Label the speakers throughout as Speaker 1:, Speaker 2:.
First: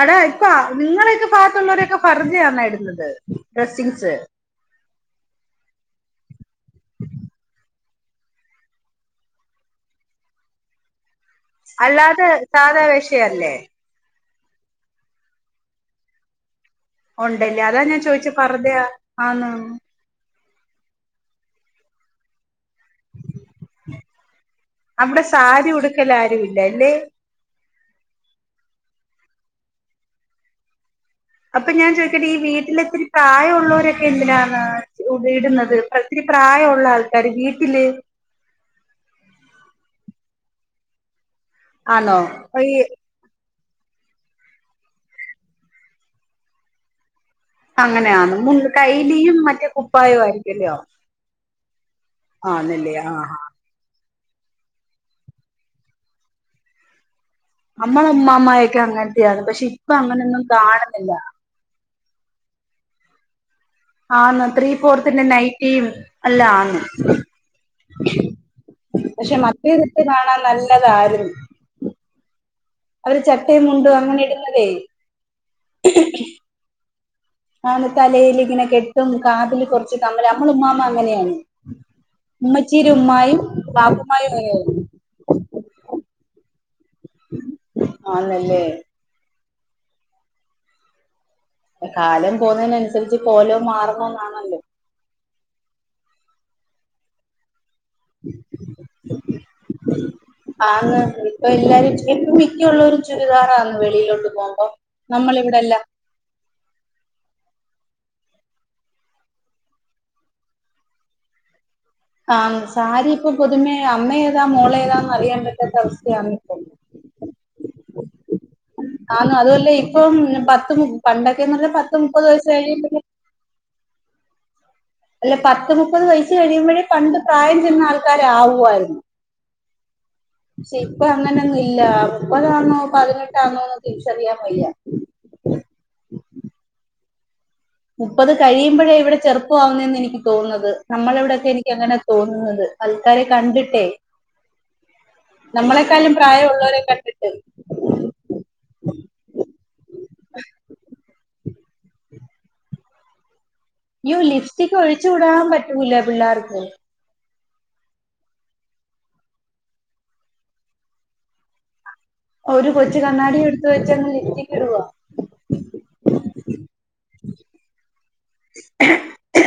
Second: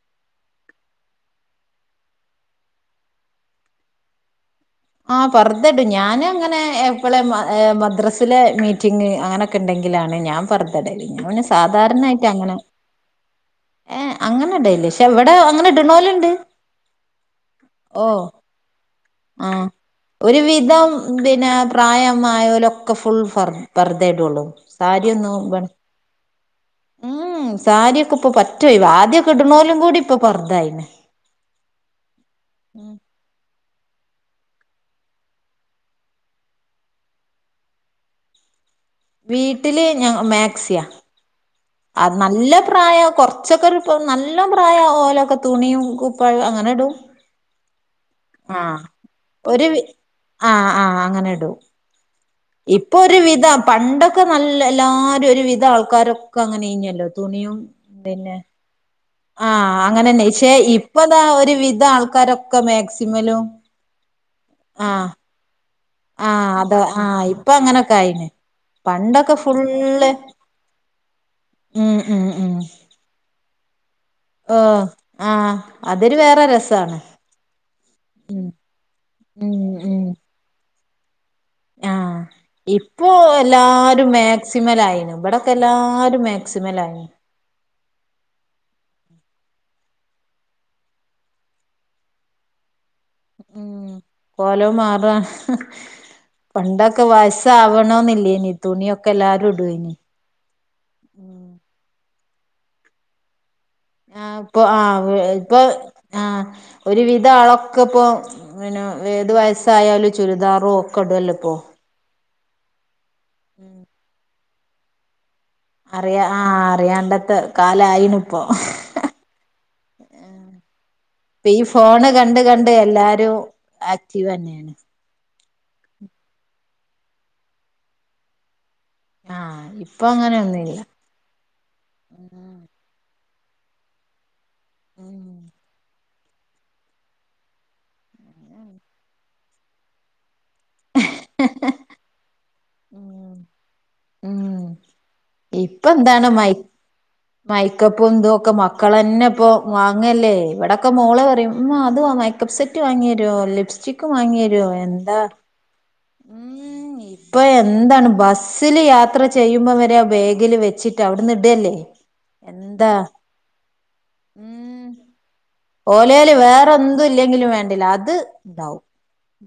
Speaker 1: അടാ ഇപ്പൊ നിങ്ങളെയക്കെ പാത്തുള്ളവരൊക്കെ പറഞ്ഞയന്ന ഇടുന്നത് ഡ്രസ്സിങ്സ്.
Speaker 2: ആഹ് പർദ്ദടും ഞാന് അങ്ങനെ എപ്പളേം ഏ മദ്രസിലെ മീറ്റിംഗ് അങ്ങനെ ക്കണ്ടെങ്കിലാണ് ഞാൻ പർദ്ദടല് സാധാരണായിട്ട്
Speaker 1: അല്ലാതെ
Speaker 2: അങ്ങനെ
Speaker 1: സാദാ വേഷയല്ലേ?
Speaker 2: ഏഹ് അങ്ങനെ ഇടേല്ല്യ പക്ഷെ ഇവിടെ അങ്ങനെ ഇടണോലുണ്ട്
Speaker 1: ഉണ്ടല്ലേ അതാ ഞാൻ
Speaker 2: ഓഹ്
Speaker 1: ചോയിഛെ പർദ്ദയാ
Speaker 2: ആഹ്
Speaker 1: ആന്നോന്ന്
Speaker 2: ഒരു വിധം പിന്നെ പ്രായമായലൊക്കെ ഫുൾ ഫർ പർദ്ദേ ഇടുള്ളൂ സാരിയൊന്നും ബ
Speaker 1: ക്കലാആരു ഇല്ലല്ലേ.
Speaker 2: ഉം സാരിയൊക്കെ ഇപ്പൊ പറ്റ ഓയ്‌വാ ആദ്യക്കെ ഇടുന്നോലും കൂടി ഇപ്പൊ പർദ്ദ ആയിണ്
Speaker 1: അപ്പൊ ഞാൻ ചോയ്ക്കട്ടെ ഈ വീട്ടിലത്തിരി പ്രായമുള്ളവരൊക്കെ എന്തിനാണ് ഇതിടുന്നത് ഒത്തിരി പ്രായമുള്ള ആൾക്കാര് വീട്ടില്
Speaker 2: വീട്ടില് ഞ മാക്സിയാ അ
Speaker 1: ആണോ
Speaker 2: നല്ല
Speaker 1: ഈ
Speaker 2: പ്രായം കൊറച്ചൊക്കെ ഒരു അപ്പ നല്ല പ്രായം ഓലൊക്കെ തുണിയും കൂപ്പായം അങ്ങനെ ഇടും
Speaker 1: അങ്ങനെയന്ന് മു
Speaker 2: ആഹ്
Speaker 1: കൈലിയും
Speaker 2: ഒരു
Speaker 1: മറ്റേ
Speaker 2: വി
Speaker 1: കുപ്പായു ആയിരിക്കല്ലോ ആന്നല്ലേ ആ
Speaker 2: ഇപ്പൊര് വിധം പണ്ടൊക്കെ നല്ല എല്ലാരു ഒരു വിധ ആൾക്കാരൊക്കങ്ങനെ യ്നല്ലൊ തുണിയും
Speaker 1: അമ്മളെ
Speaker 2: പിന്നെ
Speaker 1: ഉമ്മാമ്മയൊക്കെ അങ്ങനത്തെയാണ് പക്ഷെ
Speaker 2: ആഹ്
Speaker 1: ഇപ്പൊ
Speaker 2: അങ്ങനെന്നെ
Speaker 1: അങ്ങനെയൊന്നും
Speaker 2: ക്ഷേ
Speaker 1: കാണുന്നില്ല
Speaker 2: ഇപ്പതാ ഒരു വിധാൾക്കാരൊ ക്ക മേക്സിമലും
Speaker 1: ആന്ന് ത്രീ ഫോർത്തിന്റെ നൈറ്റീം
Speaker 2: ആഹ് അതൊ ആഹ് ഇപ്പൊ അങ്ങനൊക്കായിന്.
Speaker 1: പക്ഷെ മറ്റേതിട്ട് കാണാൻ നല്ലതാരു
Speaker 2: ഊം ഉം ഉം.
Speaker 1: അവര് ചട്ടേയ് മുണ്ടും അങ്ങനൊക്കെ
Speaker 2: ഓ ആഹ് അതൊരു വേറെ രസാണ്.
Speaker 1: ആന്ന്
Speaker 2: ഉം
Speaker 1: തലേലിങ്ങനെ കെട്ടും
Speaker 2: ഉം
Speaker 1: കാതില് കൊർച്ച്
Speaker 2: ഉം
Speaker 1: കമ്മലും അമ്മളുമ്മാമ അങ്ങനെയാണ്.
Speaker 2: ആഹ്
Speaker 1: ഉമ്മച്ചീടെ
Speaker 2: ഇപ്പോ
Speaker 1: ഉമ്മായും
Speaker 2: എല്ലാരും
Speaker 1: ബാപ്പുമ്മായും അങ്ങനെയായിരുന്നു
Speaker 2: മേക്സിമലായിന് വട ക്കെല്ലാരും മേക്സിമലായി.
Speaker 1: ആന്നല്ലേ. എ കാലം പോന്നേനൻസ്
Speaker 2: ഊം കോലൊം മാറ ഹ് പണ്ടൊക്ക വയസ്സാവണൊന്നില്ലേയ്നി തുണിയൊക്കെല്ലാരുടെയ്‌നി
Speaker 1: ആന്ന് ഇപ്പൊ എല്ലാരും ചെ മിക്ക ഉള്ളോരും ചുരിദാറാന്ന് വെളിയിലോട്ട്
Speaker 2: ആഹ് പ്പൊ
Speaker 1: പോകുമ്പോ
Speaker 2: ആഹ് പ്പൊ
Speaker 1: നമ്മളിവിടെല്ല
Speaker 2: ആഹ് ഒരുവിധാളൊക്ക പ്പൊ പിന ഏത് വയസ്സായാലു ചുരിദാറു ഒക്ക ടുഅല്ലോ പ്പോ.
Speaker 1: ആന്ന് സാരിപ്പൊ പുതുമെ
Speaker 2: ഉം
Speaker 1: അമ്മേതാ മോളേതാ ന്നറിയാമ്പറ്റ്
Speaker 2: അറിയ ആഹ് അറിയാണ്ടത്ത കാലായിണ്പ്പൊ.
Speaker 1: ആന്ന് അതുഅല്ലെ ഇപ്പം ഞ പത്തുമു പണ്ടൊക്കെന്നർഞ്ഞാ പത്ത്മുപ്പത് വയസ് കഴിയു
Speaker 2: അരോ ആക്റ്റീവെന്നാണ്
Speaker 1: അല്ല പത്ത് മുപ്പത് വയിസ് കഴിയുമ്പഴേ പണ്ട് പ്രായംചെന്ന ആൾക്കാരാവുവായിരുന്നു.
Speaker 2: ആഹ് ഇപ്പൊ അങ്ങനെയ
Speaker 1: ഷെ ഇപ്പ അങ്ങനൊന്നുല്ല മുപ്പതാന്നോ പതിനെട്ടാന്നോന്ന് തിരിച്ചറിയാം വയ്യാ മുപ്പത് കഴിയുമ്പഴേ ഇവിടെ ചെറുപ്പ ആവുന്നെന്നെനിക്ക് തോന്നുന്നത്. നമ്മളെവിടൊക്കെ എനിക്കങ്ങനാ തോന്നുന്നത്. അൽക്കാരെ കണ്ടിട്ടേ
Speaker 2: ഉം ഇപ്പൊ
Speaker 1: നമ്മളെക്കാളും
Speaker 2: എന്താണ് മൈ
Speaker 1: പ്രായമുള്ളവരെ കണ്ടിട്ട്
Speaker 2: മൈ ക്ക പ്പോന്തൊക്ക മക്കളെന്ന പ്പോ വാങ്ങല്ലേ വെടൊക്ക മോള് പറിയും മ്മാ അത് വാങ്ങായ് ക്കപ് സെറ്റ് വാങ്ങ്യെരോ ലിപ്സ്
Speaker 1: യ്യോ ലിപ്സ്റ്റിക്കൊഴിച്ചുടാമ്പറ്റൂല പിള്ളാർക്ക്
Speaker 2: പ്പൊ എന്താണ് ബസ്സില് യാത്ര ചെയ്യുമ്പ വരെ ബേഗില് വെച്ചിട്ട് അവിട്ന്ന്ടല്ലേ
Speaker 1: അ ഒരു കൊച്ചു കണ്ണാടി എടുത്ത് വെച്ചങ്ങ് ലിപ്സ്റ്റിക്കിടുവ
Speaker 2: ഉം ഓലേല് വേറെന്തുല്ലെങ്കിലും വേണ്ടില്ല അത് ണ്ടാവും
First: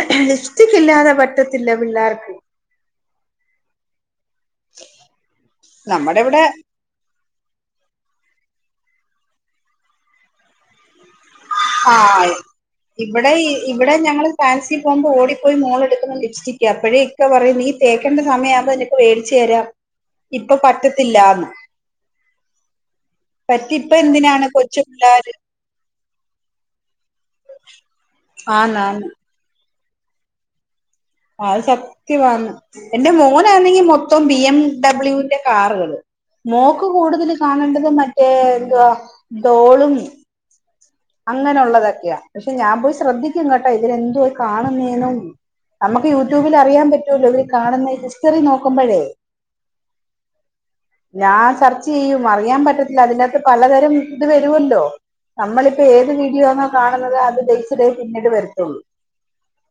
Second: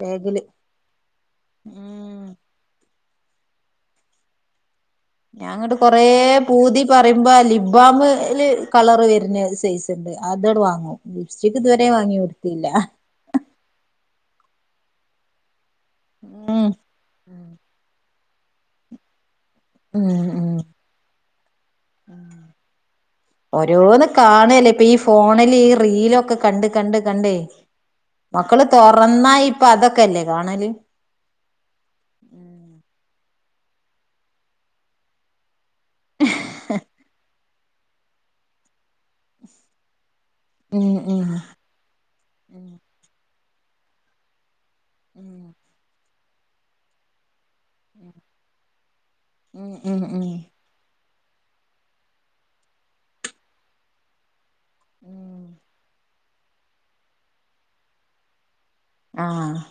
Speaker 2: ബേഗില്
Speaker 1: റ്റിക്കില്ലാതെ പറ്റത്തില്ല പിള്ളേർക്ക് [inaudible]
Speaker 2: ഞാങ്ങട്ട് കൊറേ
Speaker 1: നമ്മുടെ ഇവിടെ
Speaker 2: പൂതി പ്പറീമ്പ ലിബ്ബാമ് ല് കളറ് വരുന്ന ഒരു സൈസ്ണ്ട് അതട് വാങ്ങു ലിപ്സ്റ്റിക് ത് വരെ വാങ്ങി ഒട്ത്തീല്ല
Speaker 1: ബടെ ഇ ഇബടെ ഞങ്ങള് ഫാൻസി പോമ്പോടിപ്പോയി മോളെടുക്കുന്ന
Speaker 2: ഉം
Speaker 1: ലിപ്സ്റ്റിക്കപ്പഴേ ഇക്ക പറയും നീ തേ ക്കണ്ട സമയാമ്പോ നിനക്ക് വേടിച്ചു തരാം
Speaker 2: ഉം ഉം
Speaker 1: ഇപ്പൊ പറ്റത്തില്ലാന്ന് പറ്റി ഇപ്പൊ
Speaker 2: ഓരോന്ന്
Speaker 1: എന്തിനാണ്
Speaker 2: കാണല്ലേ
Speaker 1: കൊച്ചു
Speaker 2: പ്പീ
Speaker 1: പിള്ളേര്
Speaker 2: ഫോണിലീ റീലൊക്കെ കണ്ട് കണ്ട് കണ്ടേ മക്കള്
Speaker 1: ആന്നാന്ന്
Speaker 2: തൊറന്നാ ഇപ്പതൊക്കല്ലെ കാണല്
Speaker 1: അഅ് സത്യവാന്ന്.
Speaker 2: ഉം
Speaker 1: എന്റെ മോനാന്നെങ്കി മൊത്തം ബി എം ഡബ്ല്യൂന്റെ കാറുകള് മോക്ക് കൂടുതല് കാണണ്ടത് മറ്റേ എന്തവാ ഡോളും
Speaker 2: ഊം
Speaker 1: അങ്ങനൊള്ളതൊക്കെയ പക്ഷെ ഞാംപോയി ശ്രദ്ധിക്കും കേട്ടോ ഇവരെന്തുവാ കാണുന്നേന്നും [unintelligible] പ്പ യൂടൂബിലറിയാ പറ്റൂല്ലോ ഇവര് കാണുന്നെ ഹിസ്റ്റെറി നോക്കുമ്പഴേ
Speaker 2: ഉം ഉം
Speaker 1: ഞാൻ സെർച്ചുചെയ്യും അറിയാൻ പറ്റത്തില്ല അതിനകത്ത് പലതരം ഇത് വരുവല്ലോ
Speaker 2: ഉം
Speaker 1: നമ്മളിപ്പോ ഏത് വീഡിയോ ആണോ കാണുന്നത് അത് ബേസ്ഡേ പിന്നീട് വരത്തുള്ളൂ
Speaker 2: ആഹ്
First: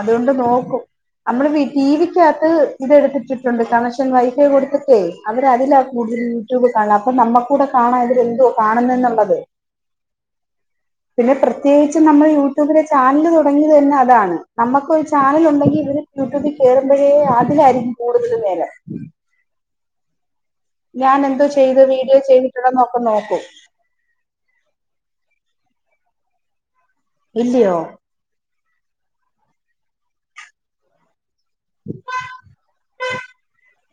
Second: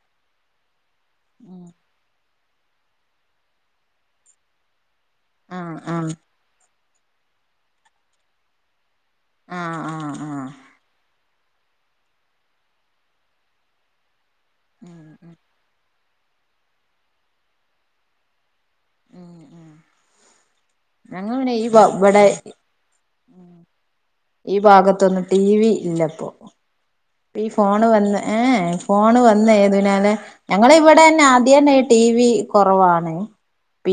Speaker 1: അതുകൊണ്ട് നോക്കും നമ്മള് ടിവിക്കാത്ത് ഇതെടുത്തിട്ടിട്ടുണ്ട് കണക്ഷൻ വൈഫൈ കൊടുത്തിട്ടേ അവര്
Speaker 2: ആഹ്
Speaker 1: അതിലാ
Speaker 2: ആഹ്
Speaker 1: കൂടുതൽ യൂട്യൂബ് കാണാം അപ്പൊ നമ്മക്കും കൂടെ കാണാം ഇവരെന്തുവ കാണുന്നേ ന്നുള്ളത്
Speaker 2: ആഹ് ആഹ്
Speaker 1: പിന്നെ പ്രത്യേകിച്ചും നമ്മൾ യൂട്യൂബിലെ ചാനല് തുടങ്ങിയത് തന്നെ അതാണ് നമുക്ക് ഒരു ചാനൽ ഉണ്ടെങ്കിൽ ഇവര് യൂട്യൂബിൽ കേറുമ്പോഴേ അതിലായിരിക്കും കൂടുതൽ നേരം
Speaker 2: ആഹ്
Speaker 1: ഞാൻ
Speaker 2: ഞങ്ങൾ
Speaker 1: എന്തോ
Speaker 2: പിന്നെ ഈ
Speaker 1: ചെയ്ത് വീഡിയോ
Speaker 2: ഇവിടെ
Speaker 1: ചെയ്തിട്ടുണ്ടോഎന്നൊക്കെ നോക്കും
Speaker 2: ഈ ഭാഗത്തൊന്നും ടി വി ഇല്ലപ്പോ ഈ
Speaker 1: ഇല്ലയോ
Speaker 2: ഫോണ് തന്നെ ഫോണ് വന്ന ഏതിനാല് ഞങ്ങ ഇവിടെ തന്നെ ആ അന്നെ ടി വി കുറവാണ്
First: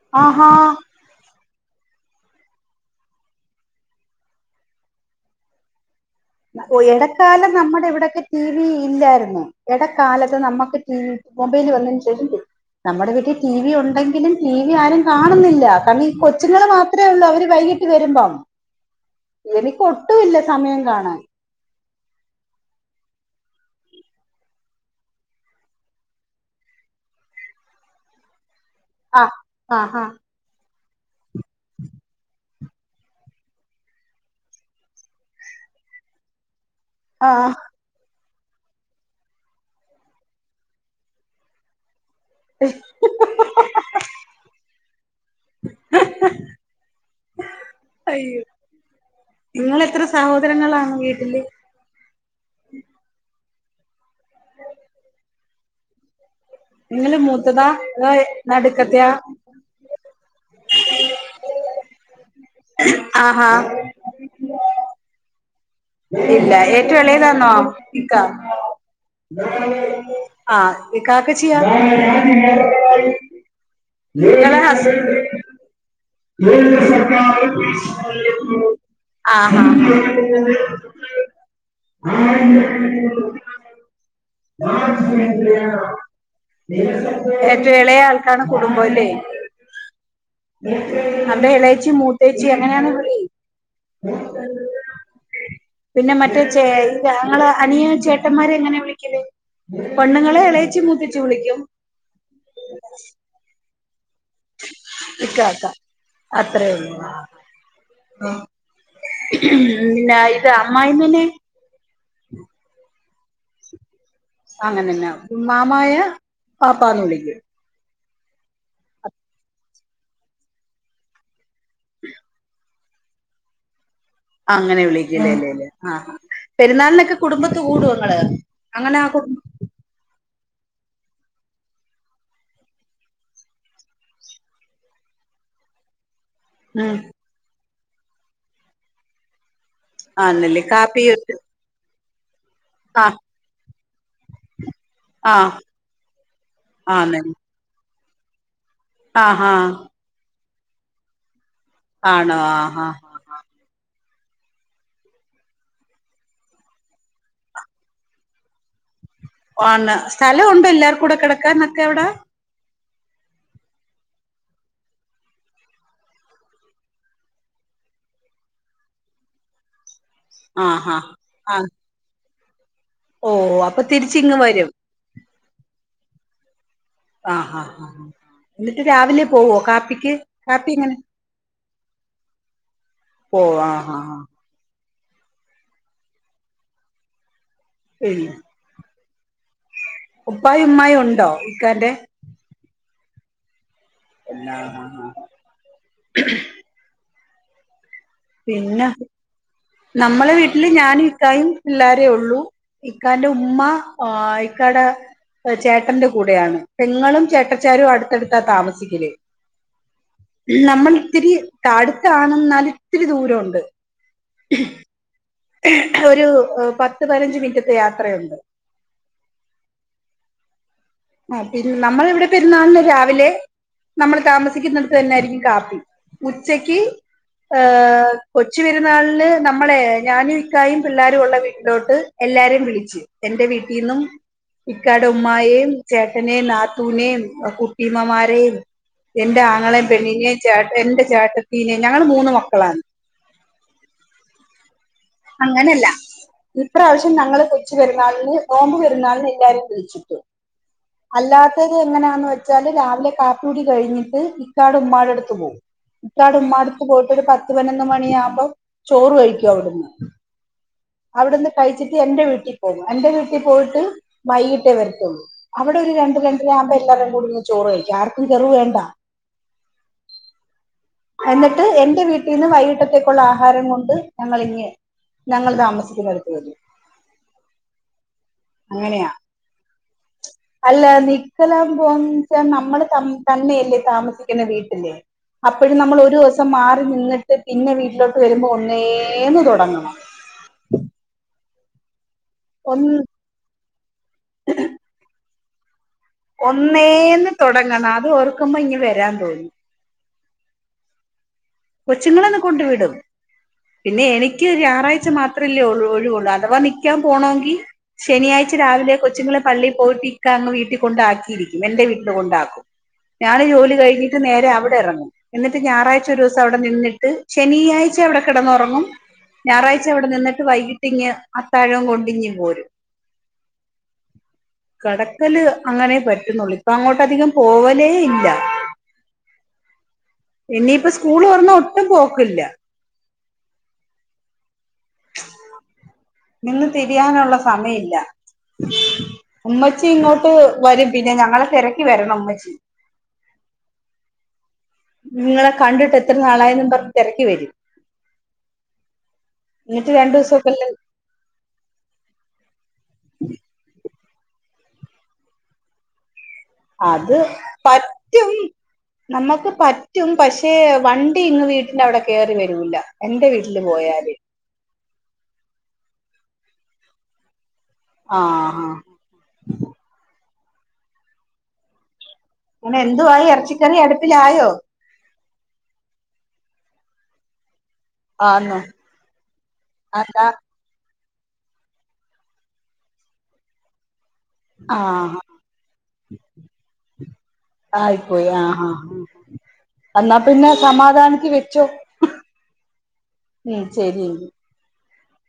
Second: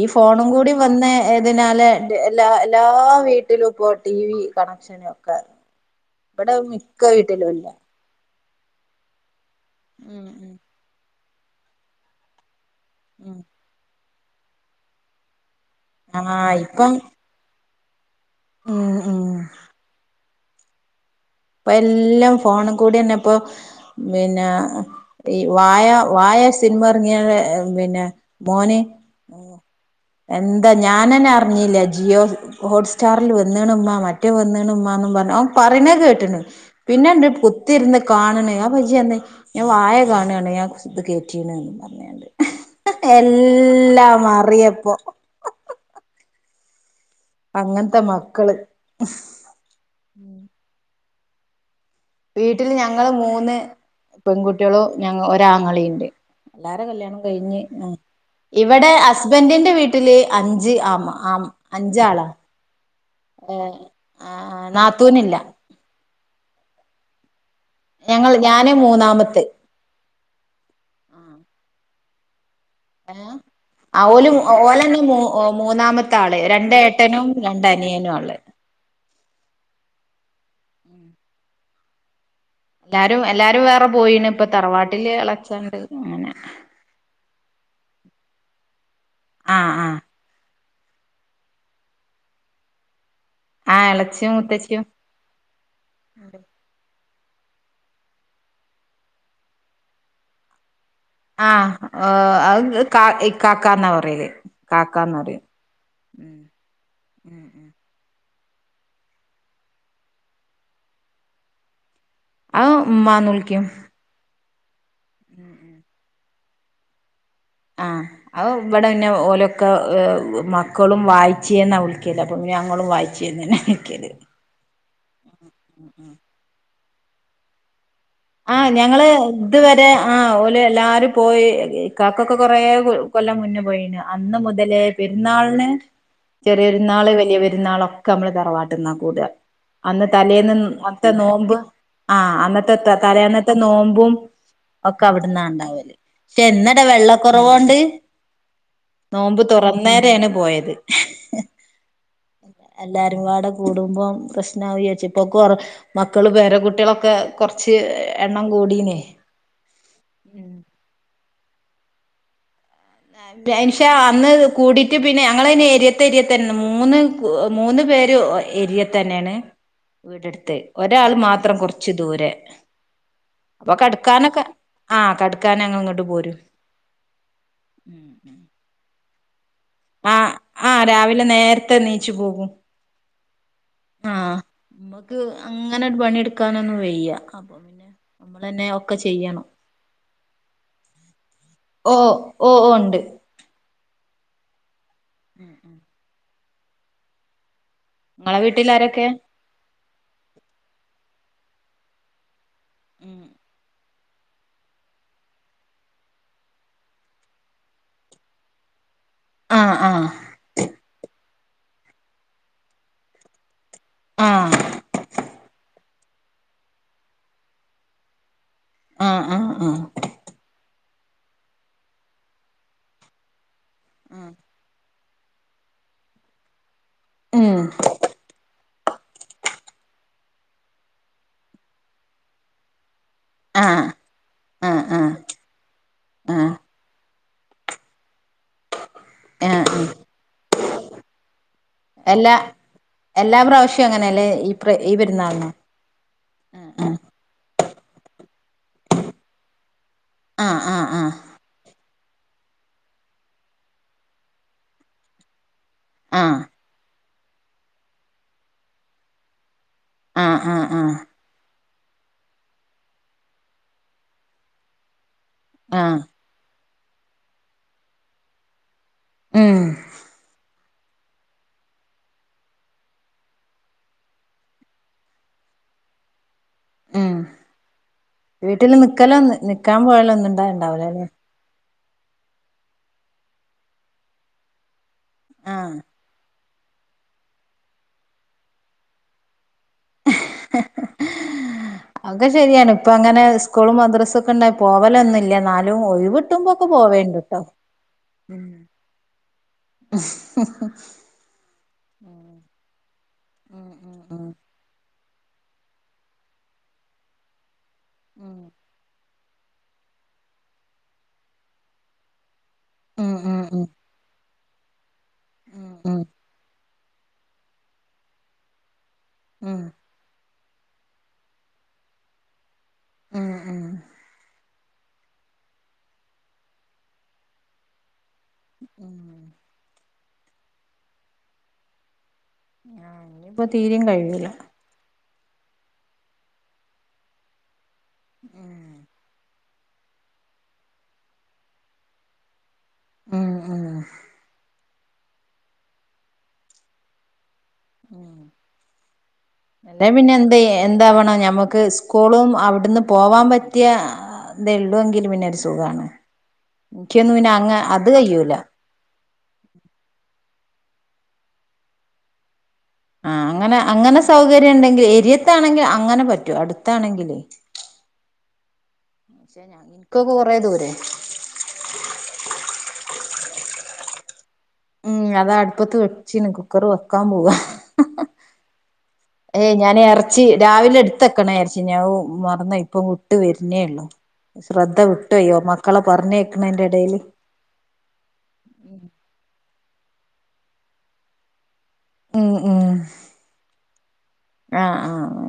Speaker 2: ഈ ഫോണും
Speaker 1: ആഹാ
Speaker 2: കൂടി വന്ന് ഏതിനാലെ എല്ലാ എല്ലാ വീട്ടിലും ഇപ്പോ ടി വി കണക്ഷനും ഒക്കെ ഇവിടെ
Speaker 1: ഓഹ്
Speaker 2: മിക്ക വീട്ടിലും
Speaker 1: എടക്കാലം
Speaker 2: ഇല്ല
Speaker 1: നമ്മുടെ ഇവിടൊക്കെ ടി വി ഇല്ലായിരുന്നു
Speaker 2: ഉം
Speaker 1: എടക്കാലത്ത്
Speaker 2: ഉം
Speaker 1: നമ്മുക്ക് ടി വി മൊബൈല് വന്നയ്ന് ശേഷം നമ്മുടെ വീട്ടിൽ
Speaker 2: ഉം
Speaker 1: ടി വി ഉണ്ടെങ്കിലും ടി വി ആരും കാണുന്നില്ല കാരണം ഈ
Speaker 2: ആഹ്
Speaker 1: കൊച്ചുങ്ങൾ
Speaker 2: ഇപ്പം
Speaker 1: മാത്രമേ ഉള്ളൂ അവര് വൈകീട്ട് വരുമ്പം
Speaker 2: ഉം ഉം
Speaker 1: എനിക്ക് ഒട്ടും ഇല്ല സമയം കാണാൻ
Speaker 2: ഇപ്പ എല്ലാം ഫോണി കൂടി തന്നെ ഇപ്പൊ പിന്നെ ഈ വാഴ വാഴ സിനിമ ഇറങ്ങിയെ പിന്നെ മോന്
Speaker 1: ആ ആഹ് ആഹ്
Speaker 2: എന്താ ഞാനന്നെ അറിഞ്ഞില്ല ജിയോ ഹോട്ട് സ്റ്റാറിൽ വന്നേണുമ്മാ മറ്റേ വന്നേണുമ്മാ ന്നു പറഞ്ഞു അവൻ പറയണ കേട്ട് ട്ട്ണ് പിന്നെണ്ട്
Speaker 1: ആ
Speaker 2: പു കുത്തിരുന്ന് കാണ് ണ് അപജിർഞ്ഞി ഞാൻ വായ കാണാണ് ഞഇത് കേറ്റീണ്ന്ന് എല്ലാംമറിയപ്പൊ.
Speaker 1: [inaudible]
Speaker 2: അങ്ങൻത്തെ മക്കള്.
Speaker 1: നിങ്ങെത്ര സഹോദരങ്ങളാണ് വീട്ടില്.
Speaker 2: വീട്ടില് ഞങ്ങള് മൂന്ന് പെങ്കുട്ടിയളോ ഞങ്ങ ഒരാങ്ങളിണ്ട്. എല്ലാരെ
Speaker 1: നിങ്ങള്
Speaker 2: കല്യാണം കഴിഞ്ഞ്
Speaker 1: മൂത്തതാ
Speaker 2: ആഹ്
Speaker 1: അതോ
Speaker 2: ഇവിടെ
Speaker 1: നടുക്കത്തെയാ
Speaker 2: ഹസ്ബൻറിന്റെ വീട്ടിൽ. ട്ടില്. അഞ്ച് ആമ ആം. അഞ്ചാളാ
Speaker 1: ആഹാ
Speaker 2: ഏഹ്. ആഹ് നാത്തൂനില്ല..
Speaker 1: ഇല്ല ഏറ്റവും എളേതാന്നോ ഇക്ക.
Speaker 2: ഞങ്ങൾ ഞാന് മൂന്നാമത്തെ
Speaker 1: ആഹ് ഇകാക്കചിയ..
Speaker 2: ഓല് ഓലന്ന്‌ മു മൂന്നാമ ആള്
Speaker 1: [unintelligible] ആഹ് ആഹ്
Speaker 2: എല്ലാരും എല്ലാരും വേറെ പോയിണ് ഇപ്പ തറവാട്ടില് എളച്ചണ്ട് അങ്ങനെ..
Speaker 1: ഏറ്റൊ എളേ ആൾക്കാണ് കുടുംബംല്ലേ..
Speaker 2: ആഹ് ആഹ്
Speaker 1: അപ്പൊ ഇളേച്ചി മൂത്തേച്ചി എങ്ങനെയാണ്.
Speaker 2: ആഹ് എളച്ചിയും മുത്തച്ചിയും
Speaker 1: [unintelligible] പിന്നെ മറ്റേ ചേ ഇ ആങ്ങള അനിയെ ചേട്ടന്മാരെ എങ്ങനെവിളിക്കല്.. പൊണ്ണുങ്ങളെ എളയിച്ചി മൂത്തച്..
Speaker 2: ആഹ് ഓ അഹ് കാ ഇക്കക്കന്നാ പറയല്.. കാക്കാന്ന് പറയും
Speaker 1: ഇക്കക്ക
Speaker 2: ഉം
Speaker 1: അത്രഒള്ളു..
Speaker 2: ഉം ഉം
Speaker 1: പിന്നെ അയില് അമ്മായ്മ്മന്നേ..
Speaker 2: ആഹ് മ്മാന്ന് വിളിക്കും..
Speaker 1: അങ്ങനെന്നാ ഉമ്മാമായേ. വാപ്പാന്ന് വിളിക്യും..
Speaker 2: അവ് ഇവിടെ ന്നെ ഓലൊക്കെ ഹ് മക്കളും വായ്ചേന്നാ വിളിക്കല്. അപ്പോപിന്നെ ഞങ്ങളും വായി.. ചിന്നെനെ വിളിക്കല്.
Speaker 1: അങ്ങനെ വിളിക്കല് ല്ലേ? അ
Speaker 2: ഉം
Speaker 1: പെരുന്നാള്നൊക്കെ കുടുംബത്ത് കൂടു ങ്ങള്..
Speaker 2: ആഹ് ഞങ്ങള്.. ഇതുവരെ ആ ഓല് എല്ലാരും പോയി കാക്കൊക്കെ കൊറേ കൊല്ലം മുന്നേ പോയിണ് അന്ന് മുതലേ.. പെര്ന്നാള്ന്..
Speaker 1: [unintelligible]
Speaker 2: ചെറിയരുന്നാള് വലിയ പെരുന്നാളൊ ക്കെമ്മള് തറവാട്ട്ന്നാ കൂട്അഹാ അന്ന് തലേന്ന്
Speaker 1: ആന്നല്ലേ കാപ്പി
Speaker 2: നോറ്റ നോമ്പ് ആഹ അന്നത്തെ..
Speaker 1: ആഹ്
Speaker 2: തലെന്നത്തെ നോമ്പും ഒക്കെ
Speaker 1: ആഹ്
Speaker 2: അവിടുന്നണ്ടാവല്.. റ്റെന്നടാ വെള്ള
Speaker 1: ആന്നെ
Speaker 2: കൊറവോണ്ട്.. നോമ്പ്
Speaker 1: ആഹാ
Speaker 2: തൊറന്നേരെണ് പോയത്. ഹ്ഹ്..
Speaker 1: ആണോ? ആഹാ ഹാ
Speaker 2: പരിവാട കൂടുമ്പോ പ്രശ്നവുചിട്ട് പ്പൊകൊർ മക്കള് പേര കുട്ട്യോളൊക്കെ കൊറച്ച് എണ്ണം കൂടീന്.
Speaker 1: വാണ് സ്ഥലംഉണ്ടൊ എല്ലാർകൂടെ കെടക്കാൻ നൊക്കെവടെ?
Speaker 2: ട്ടെൻഷാ അന്ന് കൂടിട്ട് പിന്നെ ഞങ്ങള് എരിയത്ത് എരിയത്തന്നെ മൂന്ന് മൂന്ന് പേര്ഓ ഏരിയ തന്നെണ്.
Speaker 1: [unintelligible]
Speaker 2: വീടെടുത്ത്
Speaker 1: ആഹാ
Speaker 2: ഒരാൾ മാത്രം
Speaker 1: ആഹ്
Speaker 2: കൊറച്ച് ദൂരെ.
Speaker 1: ഓ
Speaker 2: അപ്പൊ കെട്ക്കാനൊക്കെ
Speaker 1: അവരും
Speaker 2: ആ കട്ക്കാനങ്ങള്ങ്ങട്ട്പോരും
Speaker 1: ആഹാ ഹാ
Speaker 2: [unintelligible]
Speaker 1: ന്നിട്ട് രാവിലെപോവോ കാപ്പി
Speaker 2: ആഹ് ആഹ്
Speaker 1: എങ്ങനെ
Speaker 2: രാവിലെ നേരത്തെന്നിച്ചുപോകും.
Speaker 1: പോവാ, ആഹാ.
Speaker 2: ആഹ് മ്മക്ക് അങ്ങനെയൊരു പണിയെടുക്കാനൊന്നും വയ്യ. അപ്പൊപിന്നെ നമ്മളെന്നേ ഒക് ഒക്കെ ചെയ്യണം.
Speaker 1: ഉപ്പായും, ഉമ്മായും ഉണ്ടോ? ഇക്കാന്റെ
Speaker 2: ഓഹോ ഓഹൊ ഉണ്ട്. ഉം ഉം
Speaker 1: [unintelligible]
Speaker 2: നിങ്ങളെ വീട്ടിൽ
Speaker 1: പിന്നെ,
Speaker 2: ആരൊക്കെ
Speaker 1: നമ്മടെവീട്ടില് ഞാനും ഇക്കയും പിള്ളാരേള്ളൂ. ഇക്കാന്റെ ഉമ്മ, ആഹ് ഇക്കാടെ ചേട്ടന്റെ കൂടെയാണ്. പെങ്ങളും, ചേട്ടച്ചാരും, അടുത്തടുത്താ താമസിക്കല്
Speaker 2: ആഹ് ആഹ്
Speaker 1: നമ്മളിത്തിരി താഅടുത്താണ്ന്നാലും ഇത്തിരി ദൂരുണ്ട്.
Speaker 2: ആഹ്
Speaker 1: [unintelligible] [unintelligible] ഓരു പത്തുപതിനഞ്ച് മിന് റ്റത്തെ യാത്രയുണ്ട്.
Speaker 2: ആഹ് ആഹ് ആഹ്
Speaker 1: ആഹ് നമ്മളിവിടെ പെരുന്നാളിനു രാവിലെ നമ്മള്
Speaker 2: ആഹ്
Speaker 1: താമസിക്കുന്നിടുത്തു തന്നെയായിരിക്കും കാപ്പി. ഉച്ചക്ക്...
Speaker 2: ഉം
Speaker 1: ആഹ് കൊച്ചു പെരുന്നാളില് നമ്മളെ ഞാനും ഇക്കായും പിള്ളേരുമുള്ള വീട്ടിലോട്ട് എല്ലാരെയും വിളിച്ച്. എന്റെ
Speaker 2: ആഹ്
Speaker 1: വീട്ടീന്നും.
Speaker 2: ആഹ്
Speaker 1: ഇക്കാടെ
Speaker 2: ആഹ്
Speaker 1: ഉമ്മായേം,
Speaker 2: ആഹ്
Speaker 1: ചേട്ടനേം,
Speaker 2: ആഹ്
Speaker 1: നാത്തൂനെയും, കുട്ടീമ്മമാരെയും, എന്റെ
Speaker 2: ആഹ്
Speaker 1: ആങ്ങളയും, പെണ്ണിനെയും, ചേട്ടന്റെയും എന്റെ ചേട്ടത്തീയും, ഞങ്ങള്
Speaker 2: എല്ലാ
Speaker 1: മൂന്നുമക്കളാണ്.
Speaker 2: എല്ലാ പ്രാവശ്യവുങ്ങനെയല്ലേ? [unintelligible]
Speaker 1: അങ്ങനല്ല ഇപ്രാവശ്യം ഞങ്ങളു കൊച്ചു പെരുന്നാളിന്. നോംമ്പുപെരുന്നാളിനു എല്ലാവരേയും വിളിച്ചിട്ട്
Speaker 2: ആഹ് ആഹ് ആഹ്
Speaker 1: അല്ലാത്തത് എങ്ങനാന്ന് വെച്ചാല് രാവിലെ കാപ്പികുടി കഴിഞ്ഞിട്ട് ഇക്കാടെ ഉമ്മാടെട്ത്തുപോകും. ക്കാടെ
Speaker 2: ആഹ്
Speaker 1: മ്മാടെത്ത് പോയിട്ടൊരു പത്തുപതിനൊന്നു മണിയാകുമ്പ ചോറു കഴിക്ക്യു അവിട്ന്ന്.
Speaker 2: ആഹ് ആഹ് ആഹ്.
Speaker 1: അവിടന്ന് കഴിച്ചിട്ട് എന്റെ വീട്ടി പോകും എന്റെ വീട്ടി പോയിട്ട് വൈകീട്ടേ വരത്തുള്ളൂ. അവിടെയൊരു
Speaker 2: ആഹ്
Speaker 1: രണ്ടു രണ്ടരാമ്പ എല്ലാരുംകൂടിയിന്ന് ചോറുകഴിക്ക്യ ആർക്കും കെറുവേണ്ട.
Speaker 2: ഉം.
Speaker 1: എന്നിട്ട് എന്റെ വീട്ടീന്ന് വൈകിട്ടത്തേക്കുള്ള ആഹാരം കൊണ്ട് ഞങ്ങളിങ്ങ്. ഞങ്ങള് താമസിക്കുന്നിടത്തു വരും.
Speaker 2: ഉം വീട്ടില്
Speaker 1: അങ്ങനെയാ
Speaker 2: നിക്കലൊന്ന് നിക്കാ പോയലൊന്നുണ്ടായ് ണ്ടാവൂലലേ.
Speaker 1: ചലാം പോം ച്ച നമ്മള് തം തന്നെയല്ലേ താമസിക്കുന്ന വീട്ടില്. അപ്പഴും
Speaker 2: ആഹ്
Speaker 1: നമ്മളൊരു ദ്വസം മാറി നിന്നിട്ട് പിന്നെ വീട്ടിലോട്ടുവരുമ്പൊ ഒന്നേന്നു തൊടങ്ങണം.
Speaker 2: അ ഒക്കെ ശര്യാണ്
Speaker 1: ഒ
Speaker 2: പ്പങ്ങനെ സ് കൂളും മദ്രസ്സൊക്കെണ്ടായി പോവലെന്നല്ല ന്നാലും ഒഴിവ് കിട്ടുമ്പോക്കെ പോവേണ്ട്
Speaker 1: ഒന്നേന്ന്
Speaker 2: ട്ടോ
Speaker 1: തൊടങ്ങണം
Speaker 2: ഉം
Speaker 1: അതോർക്കുമ്പ ഇങ്ങ് വരാ തോന്നും.
Speaker 2: [inaudible]
Speaker 1: കൊച്ചുങ്ങളെയന്ന് കൊണ്ടുവിടും
Speaker 2: ഉം
Speaker 1: പിന്നെ
Speaker 2: ഉം
Speaker 1: എനിക്ക്. ക്ക് രു ഞാറാഴ്ച മാത്രല്ലേ ഒഴ് ഒഴിവുള്ളൂ അഥവാ നിക്ക്യാ പോണോങ്കി
Speaker 2: ഉം
Speaker 1: ശനിയാഴ്ച രാവിലെ കൊ ച്ച്ങ്ങളെ പള്ളി പോയിട്ട് ഇക്കാങ്ങ് വീട്ടി കൊണ്ടാക്കിയിരിക്കും എന്റെ വീട്ട്ല് കൊണ്ടാക്കും.
Speaker 2: ഉം ഉം
Speaker 1: ഞാന്
Speaker 2: ഉം
Speaker 1: ജോലി കഴിഞ്ഞിട്ട് നേരെ അവിടെ എറങ്ങും എന്നിട്ട്
Speaker 2: ഉം ഉം
Speaker 1: ഞായറാഴ്ച ഒരു ദിവ സവിടെ നിന്നിട്ട് ശനിയാഴ്ചയവിടെ കെടന്നൊറങ്ങും
Speaker 2: ഉം
Speaker 1: ഞായറാഴ് ച അവിടെ നിന്നിട്ട് വൈകിട്ടിങ്ങ് അത്താഴവും കൊണ്ടിങ്ങുപോരും.
Speaker 2: ഉം ഉം.
Speaker 1: കടക്കല് അങ്ങനെ പറ്റുന്നുള്ളൂ ഇപ്പ അങ്ങോട്ടധികം പോവലേയില്ല.
Speaker 2: ഉം.
Speaker 1: ഇനിയിപ്പ സ്കൂള് തൊർന്നാ ഒട്ടും പോക്ക്ല്ല.
Speaker 2: ആഹ് ഞ്ഞ്പ്പ തീരിം കഴിയൂല.
Speaker 1: നിന്ന് തിരിയാനുള്ള സമയല്ല.
Speaker 2: ഉം
Speaker 1: ഉമ്മച്ചി ഇങ്ങോട്ട് വരും പിന്നെ ഞങ്ങളെ തെരക്കി വരണം മ്മച്ചി.
Speaker 2: ഉം ഉം.
Speaker 1: ങ്ങളെ കണ്ടിട്ട് എത്ര നാളായിന്നു പർഞ്ഞ് തെര്ക്കി വരും.
Speaker 2: ഉം ല്ലെ
Speaker 1: എന്നിട്ട്
Speaker 2: പിന്നെ
Speaker 1: രണ്ടു
Speaker 2: എന്തയ്
Speaker 1: ദിവസൊക്കെ
Speaker 2: എന്താവണം ഞമ്മക്ക് സ് കൂളും അവിട്ന്ന് പോവാ പറ്റ്യ തെള്ളൂ എങ്കില് പിന്നൊരു സുഖാണ്. ക്ക്യൊന്നും പിന്നെ അങ്ങ് അത് കയ്യൂല.
Speaker 1: നമ്മക്ക് പറ്റും പക്ഷേ വണ്ടി ഇങ്ങ് വീട്ടിന്റവിടെ കേറി വരൂല്ല.
Speaker 2: ആഹ്
Speaker 1: എന്റെ
Speaker 2: അങ്ങനെ
Speaker 1: വീട്ടില്
Speaker 2: അങ്ങന
Speaker 1: പോയാല്
Speaker 2: സൗകര്യണ്ടെങ്കില് എരിയത്താണെങ്കില് അങ്ങന പറ്റൂ അടുത്താണെങ്കില്.
Speaker 1: ആഹ് ആഹ്.
Speaker 2: പക്ഷെ ഞാന് ഇൻക്കൊക്കെ കൊറെ ദൂരെ.
Speaker 1: ങ്ങനെ എന്തുവായി എറച്ചിക്കറി അടുപ്പിലായോ.
Speaker 2: ഉം അതാ അട്പ്പത്ത് വെച്ചിന് കുക്കറ് വെക്കാ പോവാ.
Speaker 1: ആന്നോ
Speaker 2: ഏയ് ഞാന് എർച്ചി
Speaker 1: അതാ
Speaker 2: രാവിലെട് ത്തക്കണ ചാര്ച്ചിനി അഹ് മറന്നോയി പ്പ വിട്ട് വര്നേള്ളു. സ്രദ്ധ
Speaker 1: ആഹ
Speaker 2: വിട്ടോയ് മക്കളെ പർഞ്ഞേയ്ക്കണേന്റെടേല്.
Speaker 1: ആയിപ്പോയി ആഹ് ആഹ് ആ എന്നാ പിന്നെ സമാധാനത്തി വെച്ചോ.
Speaker 2: ഉം ഉം
Speaker 1: ഉം ശരി. [unintelligible]
Speaker 2: ആഹ് ആഹ്.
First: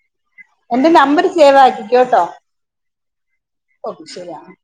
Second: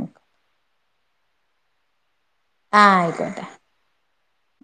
Speaker 1: എന്റെ നമ്പര് സേവാക്കിക്ക്യോ ട്ടോ.
Speaker 2: ആഹ് ആയ്ക്കോട്ടെ.
Speaker 1: ഓക്കെ ശര്യാണ്.